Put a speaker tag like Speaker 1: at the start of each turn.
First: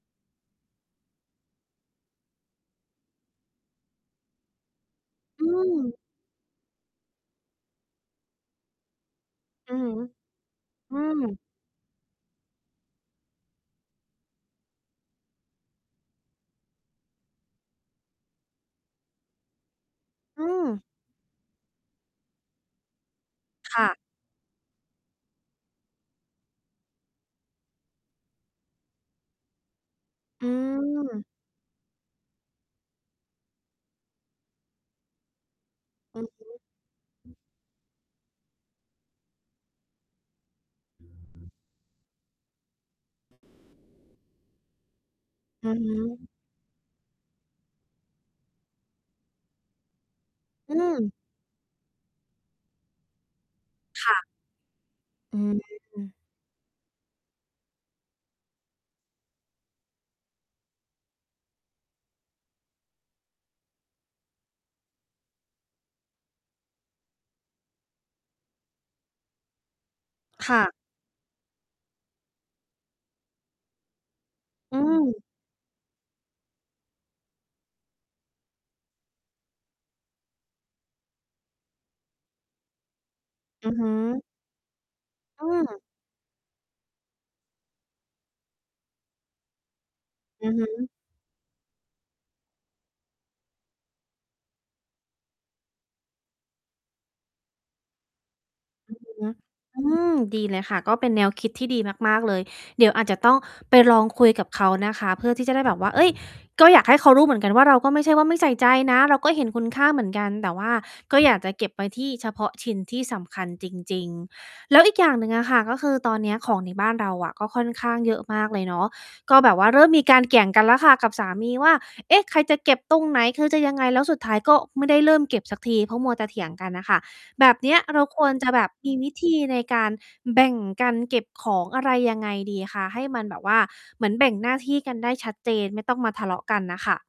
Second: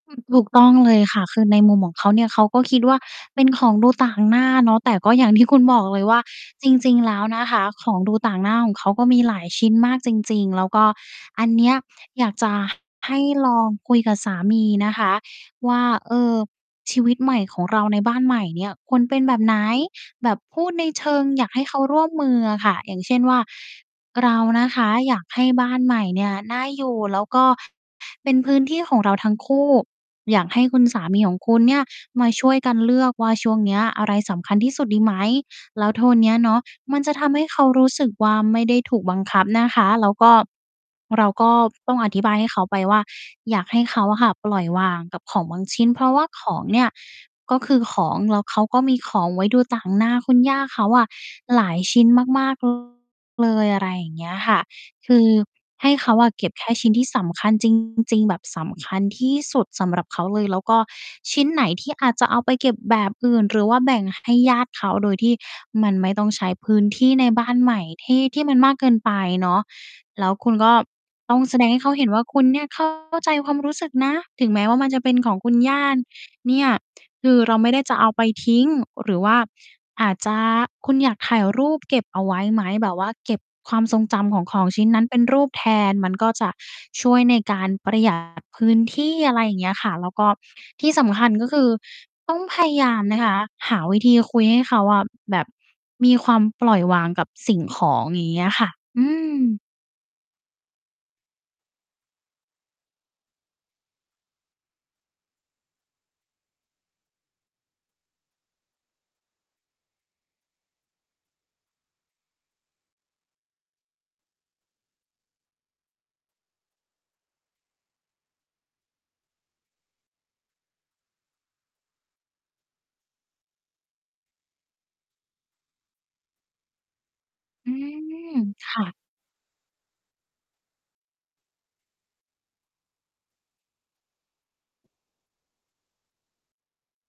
Speaker 1: อืม ถูกต้องเลยค่ะ คือในมุมของเขาเนี่ย เขาก็คิดว่าเป็นของดูต่างหน้าเนาะ แต่ก็อย่างท
Speaker 2: อ
Speaker 1: ี
Speaker 2: ื
Speaker 1: ่คุณบอก
Speaker 2: ม
Speaker 1: เลยว่า จริง ๆ แล้วนะคะ ของดูต่างหน้าของเขาก็มีหลายชิ้
Speaker 2: อื
Speaker 1: น
Speaker 2: อฮ
Speaker 1: ม
Speaker 2: ึ
Speaker 1: ากจริง ๆ แล้วก็
Speaker 2: อืม
Speaker 1: อันเนี้ยอยากจะให้ลองคุยกับสามีนะคะว่า เอ่อ ชีวิตใหม่ของเราในบ้านใหม่เนี่ยควรเป็นแบบไหน? แบบ
Speaker 2: อื
Speaker 1: พูดใ
Speaker 2: ม
Speaker 1: นเชิงอยากให้เขาร่วมมืออะค่ะ อย่างเช่นว่า
Speaker 2: ค่ะ
Speaker 1: เรานะคะ อยากให้บ้านใหม่เนี่ย น่าอยู่ แล้วก็เป็นพื้นที่ของเราทั้งคู่ อยา
Speaker 2: อื
Speaker 1: กให้คุณสามี
Speaker 2: ม
Speaker 1: ของคุณเนี่ย มาช่วยกันเลือกว่าช่วงเนี้ยอะไรสำคัญที่สุดดีไหม แล้วโทน
Speaker 2: อื
Speaker 1: เน
Speaker 2: อ
Speaker 1: ี้ย
Speaker 2: ฮึ
Speaker 1: เนาะ มันจะท
Speaker 2: อือ
Speaker 1: ำให้เขารู้สึกว่าไม่ได้ถูกบังคับนะคะ แล้วก็ เราก็ต้องอธิบายให้เขาไปว่า อยากให้เขาอะค่ะปล่อยวางกับของบาง
Speaker 2: อื
Speaker 1: ช
Speaker 2: อ
Speaker 1: ิ้น
Speaker 2: ฮ
Speaker 1: เพราะว่า
Speaker 2: ึ
Speaker 1: ของเนี่ยก็คือของ แล้วเขาก็มีของไว้ดูต่างหน้าคุณย่า
Speaker 2: อื
Speaker 1: เขาอะ
Speaker 2: ม
Speaker 1: หลายชิ้นมาก ๆ เลย อะไรอ
Speaker 2: ค
Speaker 1: ย่
Speaker 2: ่
Speaker 1: างเ
Speaker 2: ะ
Speaker 1: งี้ยค่ะ คือ
Speaker 2: อื
Speaker 1: ให้เข
Speaker 2: ม
Speaker 1: าเก็บแค่ชิ้นที่สำคัญ จริง ๆ แบบสำคัญที่สุดสำหรับเขาเลย แล้วก็ชิ้นไหนที่อาจจะเอาไปเก็บแบบอื่นหรือว่าแบ่งให้ญาติเขา โดยที่มันไม่ต้องใช้พื้นที่ในบ้านใหม่ที่ ที่มันมากเกินไปเนาะ แล้วคุ
Speaker 2: ค
Speaker 1: ณ
Speaker 2: ่
Speaker 1: ก็
Speaker 2: ะ
Speaker 1: ต้องแสดงให้เขาเห็นว่าคุณเนี่ย เข้า ใจความรู้สึกนะ ถึงแม้ว
Speaker 2: อ
Speaker 1: ่
Speaker 2: ื
Speaker 1: ามันจะเป็น
Speaker 2: ม
Speaker 1: ของคุณย่าเนี่ย คือเราไม่ได้จะเอาไปทิ้ง หรือว่าอาจจะ คุณอยากถ่ายรูปเก็บเอาไว้ไหม แบบว่าเก็บ
Speaker 2: อื
Speaker 1: ค
Speaker 2: อ
Speaker 1: วา
Speaker 2: ฮ
Speaker 1: มทรงจ
Speaker 2: ึ
Speaker 1: ำของของชิ้นนั้นเป็นร
Speaker 2: อ
Speaker 1: ู
Speaker 2: ื
Speaker 1: ปแท
Speaker 2: ม
Speaker 1: น มันก็จะช่วยในการประ หยัด พื้นที่ อะไรอย่างเงี้ยค่ะ แล้วก็
Speaker 2: อือฮึ
Speaker 1: ที่สำคัญก็คือต้องพยายามนะคะ หาวิธีคุยให้เขาอะแบบมีความปล่อยวางกับสิ่งของ อย่างเงี้ยอะค่ะ
Speaker 2: อื
Speaker 1: อ
Speaker 2: อ
Speaker 1: ื
Speaker 2: ฮึ
Speaker 1: ม
Speaker 2: อืม ดีเลยค่ะ ก็เป็นแนวคิดที่ดีมาก ๆ เลย เดี๋ยวอาจจะต้องไปลองคุยกับเขานะคะ เพื่อที่จะได้แบบว่า เฮ้ย ก็อยากให้เขารู้เหมือนกัน ว่าเราก็ไม่ใช่ว่าไม่ใส่ใจนะ เราก็เห็นคุณค่าเหมือนกัน แต่ว่าก็อยากจะเก็บไว้ที่ เฉพาะชิ้นที่สำคัญจริง ๆ แล้วอีกอย่างหนึ่งอะค่ะ ก็คือตอนเนี้ยของในบ้านเราอะก็ค่อนข้างเยอะมากเลยเนาะ ก็แบบว่าเริ่มมีการเกี่ยงกันแล้วค่ะกับสามีว่า เอ๊ะ ใครจะเก็บตรงไหน? คือจะยังไง? แล้วสุดท้ายก็ไม่ได้เริ่มเก็บสักที เพราะมัวจะเถียงกันน่ะค่ะ แบบเ
Speaker 1: อ
Speaker 2: น
Speaker 1: ื
Speaker 2: ี้ยเราควร
Speaker 1: ม
Speaker 2: จะแบ
Speaker 1: ค
Speaker 2: บ
Speaker 1: ่
Speaker 2: มี
Speaker 1: ะ
Speaker 2: วิธีในการแบ่งกันเก็บของอะไรยังไงดีคะ ให้มันแบบว่าเหมือนแบ่งหน้าที่กันได้ชัดเจน ไม่ต้องมาทะเลาะกันน่ะค่ะ?